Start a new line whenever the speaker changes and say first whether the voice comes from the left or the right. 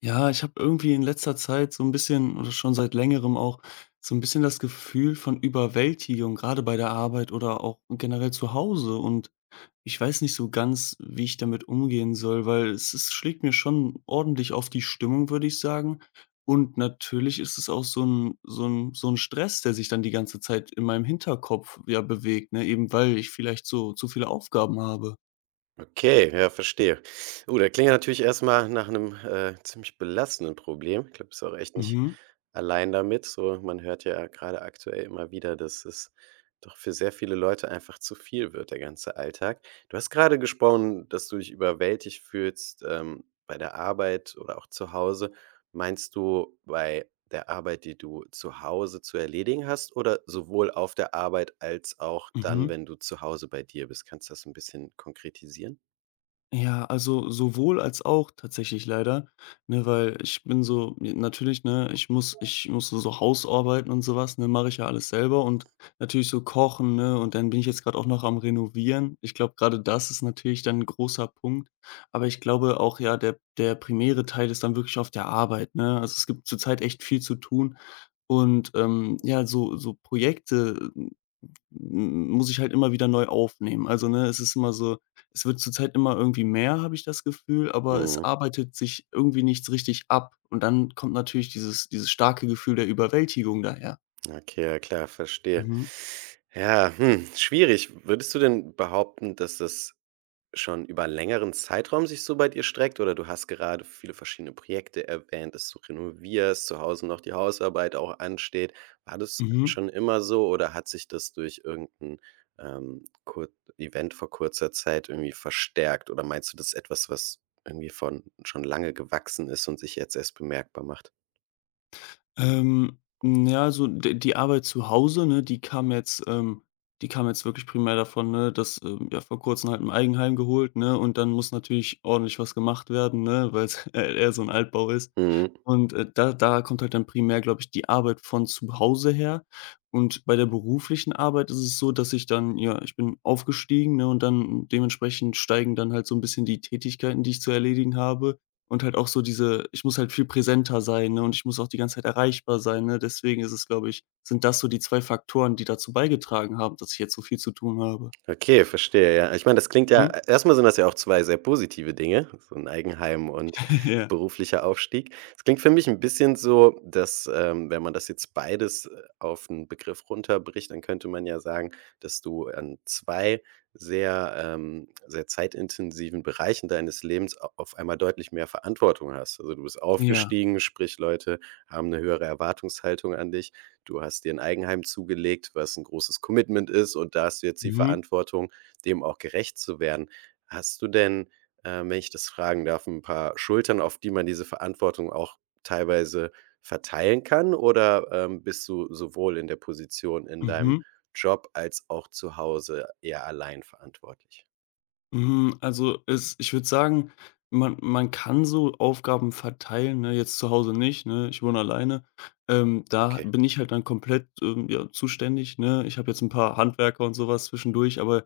left: Ja, ich habe irgendwie in letzter Zeit so ein bisschen oder schon seit Längerem auch so ein bisschen das Gefühl von Überwältigung, gerade bei der Arbeit oder auch generell zu Hause. Und ich weiß nicht so ganz, wie ich damit umgehen soll, weil es schlägt mir schon ordentlich auf die Stimmung, würde ich sagen. Und natürlich ist es auch so ein Stress, der sich dann die ganze Zeit in meinem Hinterkopf, ja, bewegt, ne, eben weil ich vielleicht so zu viele Aufgaben habe.
right: Okay, ja, verstehe. Oh, der klingt ja natürlich erst mal nach einem ziemlich belastenden Problem. Ich glaube, du bist auch echt nicht
left: Mhm,
right: allein damit. So, man hört ja gerade aktuell immer wieder, dass es doch für sehr viele Leute einfach zu viel wird, der ganze Alltag. Du hast gerade gesprochen, dass du dich überwältigt fühlst, bei der Arbeit oder auch zu Hause. Meinst du bei der Arbeit, die du zu Hause zu erledigen hast, oder sowohl auf der Arbeit als auch dann,
left: mhm.
right: wenn du zu Hause bei dir bist? Kannst du das ein bisschen konkretisieren?
left: Ja, also sowohl als auch tatsächlich leider, ne, weil ich bin so ja, natürlich, ne, ich muss so Hausarbeiten und sowas, ne, mache ich ja alles selber und natürlich so kochen, ne, und dann bin ich jetzt gerade auch noch am Renovieren. Ich glaube, gerade das ist natürlich dann 'n großer Punkt, aber ich glaube auch, ja, der primäre Teil ist dann wirklich auf der Arbeit, ne? Also, es gibt zurzeit echt viel zu tun und, ja, so Projekte M muss ich halt immer wieder neu aufnehmen. Also, ne, es ist immer so, es wird zurzeit immer irgendwie mehr, habe ich das Gefühl, aber es
right: Mhm.
left: arbeitet sich irgendwie nichts richtig ab. Und dann kommt natürlich dieses starke Gefühl der Überwältigung daher.
right: Okay, ja klar, verstehe.
left: Mhm.
right: Ja, hm, schwierig. Würdest du denn behaupten, dass das schon über längeren Zeitraum sich so bei dir streckt? Oder du hast gerade viele verschiedene Projekte erwähnt, dass du renovierst, zu Hause noch die Hausarbeit auch ansteht. War das
left: Mhm.
right: schon immer so, oder hat sich das durch irgendein kur Event vor kurzer Zeit irgendwie verstärkt? Oder meinst du, das ist etwas, was irgendwie von schon lange gewachsen ist und sich jetzt erst bemerkbar macht?
left: Hm, ja, also d die Arbeit zu Hause, ne, die kam jetzt wirklich primär davon, ne, dass vor Kurzem halt 'n Eigenheim geholt, ne, und dann muss natürlich ordentlich was gemacht werden, ne, weil e eher so ein Altbau ist.
right: Mhm.
left: Und, da kommt halt dann primär, glaube ich, die Arbeit von zu Hause her. Und bei der beruflichen Arbeit ist es so, dass ich dann ja, ich bin aufgestiegen, ne, und dann dementsprechend steigen dann halt so ein bisschen die Tätigkeiten, die ich zu erledigen habe, und halt auch so diese, ich muss halt viel präsenter sein, ne, und ich muss auch die ganze Zeit erreichbar sein, ne? Deswegen ist es, glaube ich, sind das so die 2 Faktoren, die dazu beigetragen haben, dass ich jetzt so viel zu tun habe.
right: Okay, verstehe, ja. Ich meine, das klingt ja
left: Mhm.
right: erstmal mal sind das ja auch 2 sehr positive Dinge, so ein Eigenheim und
left: Ja.
right: beruflicher Aufstieg. Es klingt für mich ein bisschen so, dass, wenn man das jetzt beides, auf einen Begriff runterbricht, dann könnte man ja sagen, dass du an 2 sehr, sehr zeitintensiven Bereichen deines Lebens au auf einmal deutlich mehr Verantwortung hast. Also, du bist
left: Ja.
right: aufgestiegen, sprich Leute haben eine höhere Erwartungshaltung an dich. Du hast dir ein Eigenheim zugelegt, was ein großes Commitment ist, und da hast du jetzt die
left: Mhm.
right: Verantwortung, dem auch gerecht zu werden. Hast du denn, wenn ich das fragen darf, ein paar Schultern, auf die man diese Verantwortung auch teilweise verteilen kann? Oder, bist du sowohl in der Position in deinem
left: Mhm.
right: Job als auch zu Hause eher allein verantwortlich?
left: Hm, also, es, ich würde sagen, man kann so Aufgaben verteilen, ne? Jetzt zu Hause nicht, ne? Ich wohne alleine. Da
right: Okay.
left: bin ich halt dann komplett, ja, zuständig, ne? Ich habe jetzt ein paar Handwerker und sowas zwischendurch, aber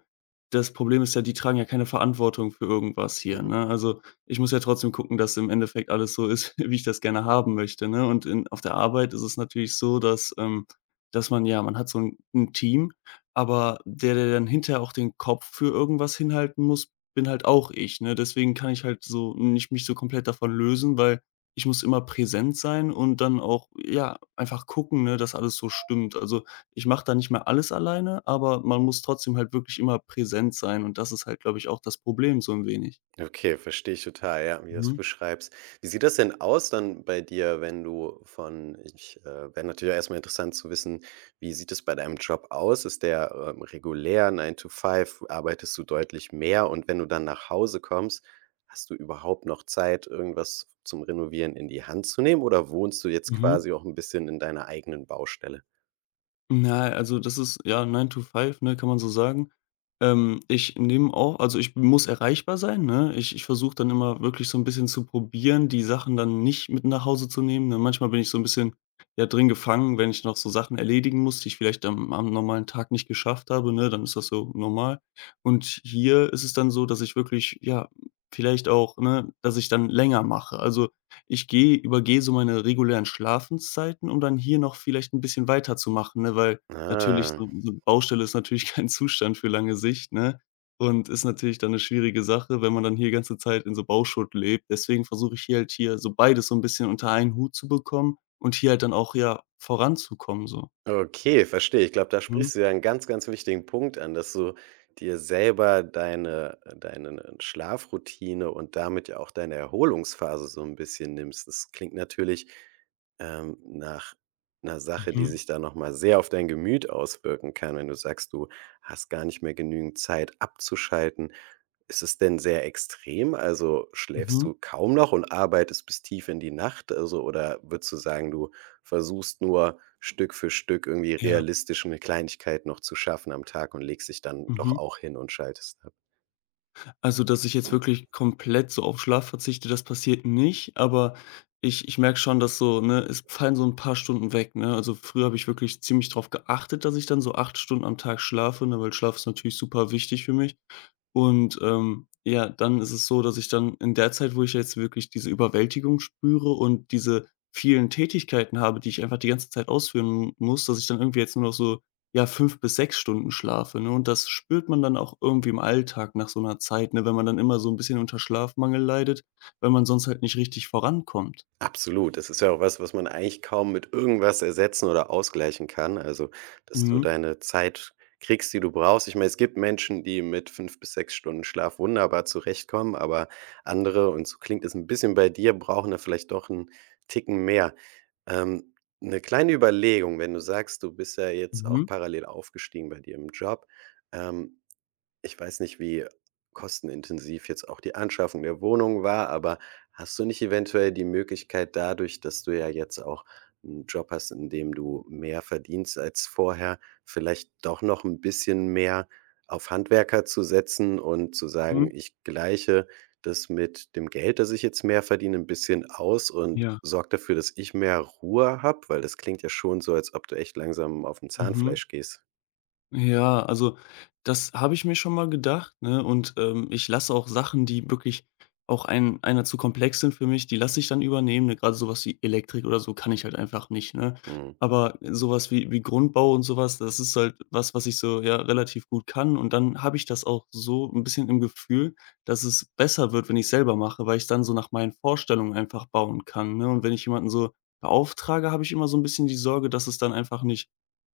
left: das Problem ist ja, die tragen ja keine Verantwortung für irgendwas hier,
right: Mhm.
left: ne? Also, ich muss ja trotzdem gucken, dass im Endeffekt alles so ist, wie ich das gerne haben möchte, ne? Und in, auf der Arbeit ist es natürlich so, dass man, ja, man hat so ein 'n Team, aber der, der dann hinterher auch den Kopf für irgendwas hinhalten muss, bin halt auch ich, ne? Deswegen kann ich halt so nicht mich so komplett davon lösen, weil ich muss immer präsent sein und dann auch, ja, einfach gucken, ne, dass alles so stimmt. Also, ich mache da nicht mehr alles alleine, aber man muss trotzdem halt wirklich immer präsent sein und das ist halt, glaube ich, auch das Problem so ein wenig.
right: Okay, verstehe ich total, ja, wie du es
left: Mhm,
right: beschreibst. Wie sieht das denn aus dann bei dir, wenn du von ich, wäre natürlich erstmal interessant zu wissen, wie sieht es bei deinem Job aus? Ist der, regulär Nine to Five? Arbeitest du deutlich mehr? Und wenn du dann nach Hause kommst, hast du überhaupt noch Zeit, irgendwas zum Renovieren in die Hand zu nehmen, oder wohnst du jetzt
left: mhm.
right: quasi auch ein bisschen in deiner eigenen Baustelle?
left: Na, also das ist ja Nine to Five, ne, kann man so sagen. Ich nehme auch, also ich muss erreichbar sein, ne? Ich versuche dann immer wirklich so ein bisschen zu probieren, die Sachen dann nicht mit nach Hause zu nehmen, ne? Manchmal bin ich so ein bisschen, ja, drin gefangen, wenn ich noch so Sachen erledigen muss, die ich vielleicht am normalen Tag nicht geschafft habe, ne? Dann ist das so normal. Und hier ist es dann so, dass ich wirklich, ja, vielleicht auch, ne, dass ich dann länger mache. Also, ich gehe, übergehe so meine regulären Schlafenszeiten, um dann hier noch vielleicht ein bisschen weiterzumachen, ne? Weil natürlich
right: Ah.
left: so 'n, so 'ne Baustelle ist natürlich kein Zustand für lange Sicht, ne? Und ist natürlich dann eine schwierige Sache, wenn man dann hier ganze Zeit in so Bauschutt lebt. Deswegen versuche ich hier halt hier so beides so ein bisschen unter einen Hut zu bekommen und hier halt dann auch, ja, voranzukommen so.
right: Okay, verstehe. Ich glaube, da
left: Mhm.
right: sprichst du ja 'n ganz, ganz wichtigen Punkt an, dass du dir selber deine deine Schlafroutine und damit ja auch deine Erholungsphase so ein bisschen nimmst. Das klingt natürlich, nach einer Sache, die
left: Mhm.
right: sich da noch mal sehr auf dein Gemüt auswirken kann, wenn du sagst, du hast gar nicht mehr genügend Zeit abzuschalten. Ist es denn sehr extrem? Also, schläfst
left: Mhm.
right: du kaum noch und arbeitest bis tief in die Nacht? Also, oder würdest du sagen, du versuchst nur Stück für Stück irgendwie
left: Ja.
right: realistisch 'ne Kleinigkeit noch zu schaffen am Tag und legst dich dann doch
left: Mhm.
right: auch hin und schaltest ab.
left: Also, dass ich jetzt wirklich komplett so auf Schlaf verzichte, das passiert nicht, aber ich merke schon, dass so, ne, es fallen so ein paar Stunden weg, ne? Also, früher habe ich wirklich ziemlich drauf geachtet, dass ich dann so 8 Stunden am Tag schlafe, ne, weil Schlaf ist natürlich super wichtig für mich. Und, ja, dann ist es so, dass ich dann in der Zeit, wo ich jetzt wirklich diese Überwältigung spüre und diese vielen Tätigkeiten habe, die ich einfach die ganze Zeit ausführen muss, dass ich dann irgendwie jetzt nur noch so, ja, 5 bis 6 Stunden schlafe, ne? Und das spürt man dann auch irgendwie im Alltag nach so einer Zeit, ne, wenn man dann immer so ein bisschen unter Schlafmangel leidet, weil man sonst halt nicht richtig vorankommt.
right: Absolut. Das ist ja auch was, was man eigentlich kaum mit irgendwas ersetzen oder ausgleichen kann. Also, dass du
left: Mhm.
right: deine Zeit kriegst, die du brauchst. Ich meine, es gibt Menschen, die mit 5 bis 6 Stunden Schlaf wunderbar zurechtkommen, aber andere, und so klingt es ein bisschen bei dir, brauchen da vielleicht doch 'n Ticken mehr. Ähm, 'Ne kleine Überlegung, wenn du sagst, du bist ja jetzt auch
left: Mhm.
right: parallel aufgestiegen bei dir im Job. Ähm, ich weiß nicht, wie kostenintensiv jetzt auch die Anschaffung der Wohnung war, aber hast du nicht eventuell die Möglichkeit dadurch, dass du ja jetzt auch 'n Job hast, in dem du mehr verdienst als vorher, vielleicht doch noch 'n bisschen mehr auf Handwerker zu setzen und zu sagen:
left: Mhm.
right: „Ich gleiche das mit dem Geld, das ich jetzt mehr verdiene, 'n bisschen aus und
left: Ja.
right: sorge dafür, dass ich mehr Ruhe habe“, weil das klingt ja schon so, als ob du echt langsam auf 'n
left: Mhm.
right: Zahnfleisch gehst.
left: Ja, also das habe ich mir schon mal gedacht, ne? Und ich lasse auch Sachen, die wirklich auch einer zu komplex sind für mich, die lasse ich dann übernehmen. Ne? Gerade sowas wie Elektrik oder so kann ich halt einfach nicht, ne?
right: Mhm.
left: Aber sowas wie, wie Grundbau und sowas, das ist halt was, was ich so, ja, relativ gut kann. Und dann habe ich das auch so ein bisschen im Gefühl, dass es besser wird, wenn ich selber mache, weil ich dann so nach meinen Vorstellungen einfach bauen kann. Ne? Und wenn ich jemanden so beauftrage, habe ich immer so ein bisschen die Sorge, dass es dann einfach nicht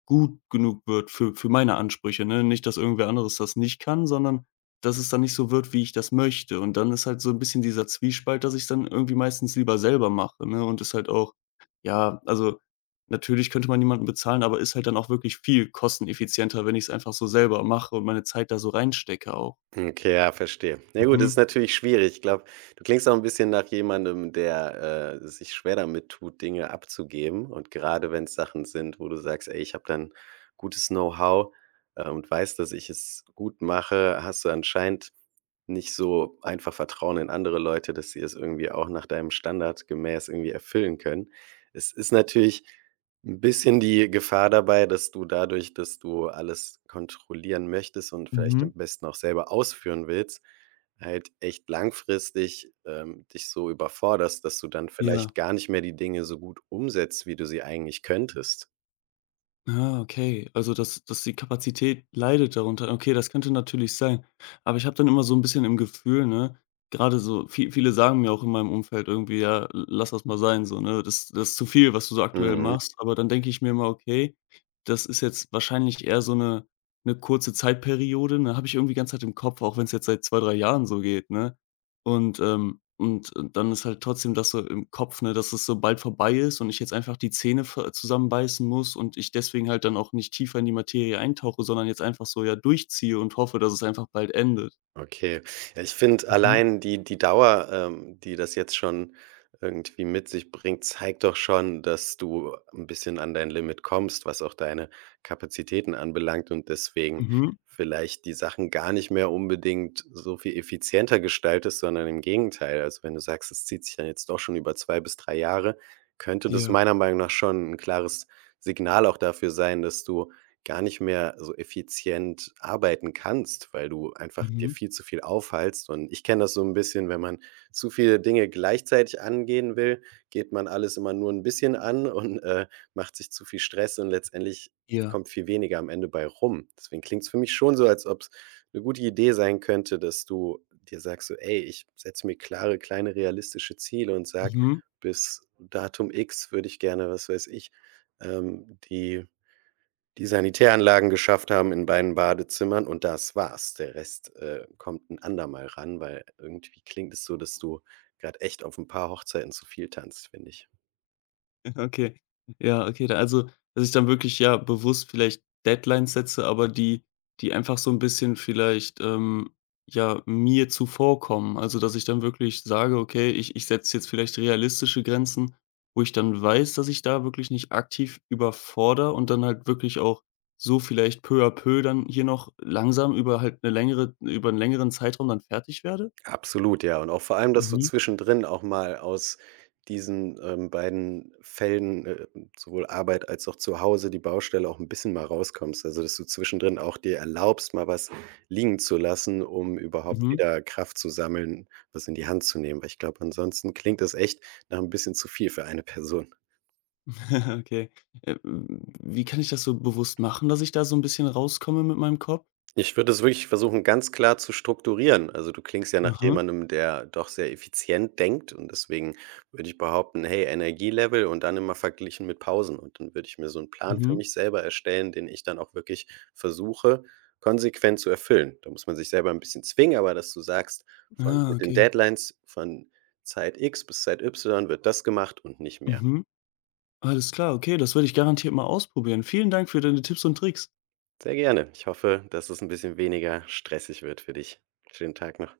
left: gut genug wird für meine Ansprüche, ne? Nicht, dass irgendwer anderes das nicht kann, sondern dass es dann nicht so wird, wie ich das möchte. Und dann ist halt so ein bisschen dieser Zwiespalt, dass ich dann irgendwie meistens lieber selber mache, ne? Und ist halt auch, ja, also, natürlich könnte man jemanden bezahlen, aber ist halt dann auch wirklich viel kosteneffizienter, wenn ich es einfach so selber mache und meine Zeit da so reinstecke auch.
right: Okay, ja, verstehe. Na gut, das ist
left: Mhm.
right: natürlich schwierig. Ich glaube, du klingst auch ein bisschen nach jemandem, der, sich schwer damit tut, Dinge abzugeben. Und gerade wenn es Sachen sind, wo du sagst: „Ey, ich habe dann gutes Know-how, und weiß, dass ich es gut mache“, hast du anscheinend nicht so einfach Vertrauen in andere Leute, dass sie es irgendwie auch nach deinem Standard gemäß irgendwie erfüllen können. Es ist natürlich ein bisschen die Gefahr dabei, dass du dadurch, dass du alles kontrollieren möchtest und vielleicht am
left: Mhm.
right: besten auch selber ausführen willst, halt echt langfristig, dich so überforderst, dass du dann
left: Ja.
right: vielleicht gar nicht mehr die Dinge so gut umsetzt, wie du sie eigentlich könntest.
left: Ah, okay. Also, dass die Kapazität leidet darunter. Okay, das könnte natürlich sein. Aber ich habe dann immer so ein bisschen im Gefühl, ne, gerade so, viele sagen mir auch in meinem Umfeld irgendwie: „Ja, l lass das mal sein so, ne? Das ist zu viel, was du so aktuell
right: Mhm.
left: machst.“ Aber dann denke ich mir immer: „Okay, das ist jetzt wahrscheinlich eher so eine kurze Zeitperiode, ne?“ Habe ich irgendwie die ganze Zeit im Kopf, auch wenn es jetzt seit 2 3 Jahren so geht, ne? Und, dann ist halt trotzdem das so im Kopf, ne, dass es so bald vorbei ist und ich jetzt einfach die Zähne ver zusammenbeißen muss und ich deswegen halt dann auch nicht tiefer in die Materie eintauche, sondern jetzt einfach so, ja, durchziehe und hoffe, dass es einfach bald endet.
right: Okay. Ja, ich finde
left: Mhm.
right: allein die Dauer, die das jetzt schon irgendwie mit sich bringt, zeigt doch schon, dass du ein bisschen an dein Limit kommst, was auch deine Kapazitäten anbelangt, und deswegen
left: Mhm.
right: vielleicht die Sachen gar nicht mehr unbedingt so viel effizienter gestaltest, sondern im Gegenteil. Also, wenn du sagst, es zieht sich dann jetzt doch schon über 2 bis 3 Jahre, könnte das
left: Ja.
right: meiner Meinung nach schon ein klares Signal auch dafür sein, dass du gar nicht mehr so effizient arbeiten kannst, weil du einfach dir
left: Mhm.
right: viel zu viel aufhalst. Und ich kenne das so ein bisschen, wenn man zu viele Dinge gleichzeitig angehen will, geht man alles immer nur ein bisschen an und, macht sich zu viel Stress und letztendlich
left: Ja.
right: kommt viel weniger am Ende bei rum. Deswegen klingt es für mich schon so, als ob es eine gute Idee sein könnte, dass du dir sagst so: „Ey, ich setze mir klare, kleine, realistische Ziele und sag,
left: Mhm.
right: bis Datum X würde ich gerne“, was weiß ich, die die Sanitäranlagen geschafft haben in beiden Badezimmern, und das war's. Der Rest, kommt ein andermal ran, weil irgendwie klingt es so, dass du gerade echt auf ein paar Hochzeiten zu viel tanzt, finde ich.
left: Okay. Ja, okay, da, also, dass ich dann wirklich, ja, bewusst vielleicht Deadlines setze, aber die, die einfach so ein bisschen vielleicht, ja, mir zuvorkommen. Also, dass ich dann wirklich sage: „Okay, ich setze jetzt vielleicht realistische Grenzen, wo ich dann weiß, dass ich da wirklich nicht aktiv überfordere und dann halt wirklich auch so vielleicht peu à peu dann hier noch langsam über einen längeren Zeitraum dann fertig werde?“
right: Absolut, ja. Und auch vor allem, dass du
left: Mhm,
right: zwischendrin auch mal aus diesen, beiden Fällen sowohl Arbeit als auch zu Hause, die Baustelle, auch ein bisschen mal rauskommst. Also, dass du zwischendrin auch dir erlaubst, mal was liegen zu lassen, um überhaupt
left: mhm.
right: wieder Kraft zu sammeln, was in die Hand zu nehmen. Weil ich glaube, ansonsten klingt das echt nach ein bisschen zu viel für eine Person.
left: Okay. Wie kann ich das so bewusst machen, dass ich da so ein bisschen rauskomme mit meinem Kopf?
right: Ich würde es wirklich versuchen, ganz klar zu strukturieren. Also, du klingst ja nach
left: Aha,
right: jemandem, der doch sehr effizient denkt, und deswegen würde ich behaupten: „Hey, Energielevel“ und dann immer verglichen mit Pausen, und dann würde ich mir so einen Plan für
left: mhm.
right: mich selber erstellen, den ich dann auch wirklich versuche, konsequent zu erfüllen. Da muss man sich selber ein bisschen zwingen, aber dass du sagst: „Von
left: Ah,
right: mit den
left: okay.
right: Deadlines von Zeit X bis Zeit Y wird das gemacht und nicht mehr.“
left: Mhm. Alles klar, okay, das werde ich garantiert mal ausprobieren. Vielen Dank für deine Tipps und Tricks.
right: Sehr gerne. Ich hoffe, dass es ein bisschen weniger stressig wird für dich. Schönen Tag noch.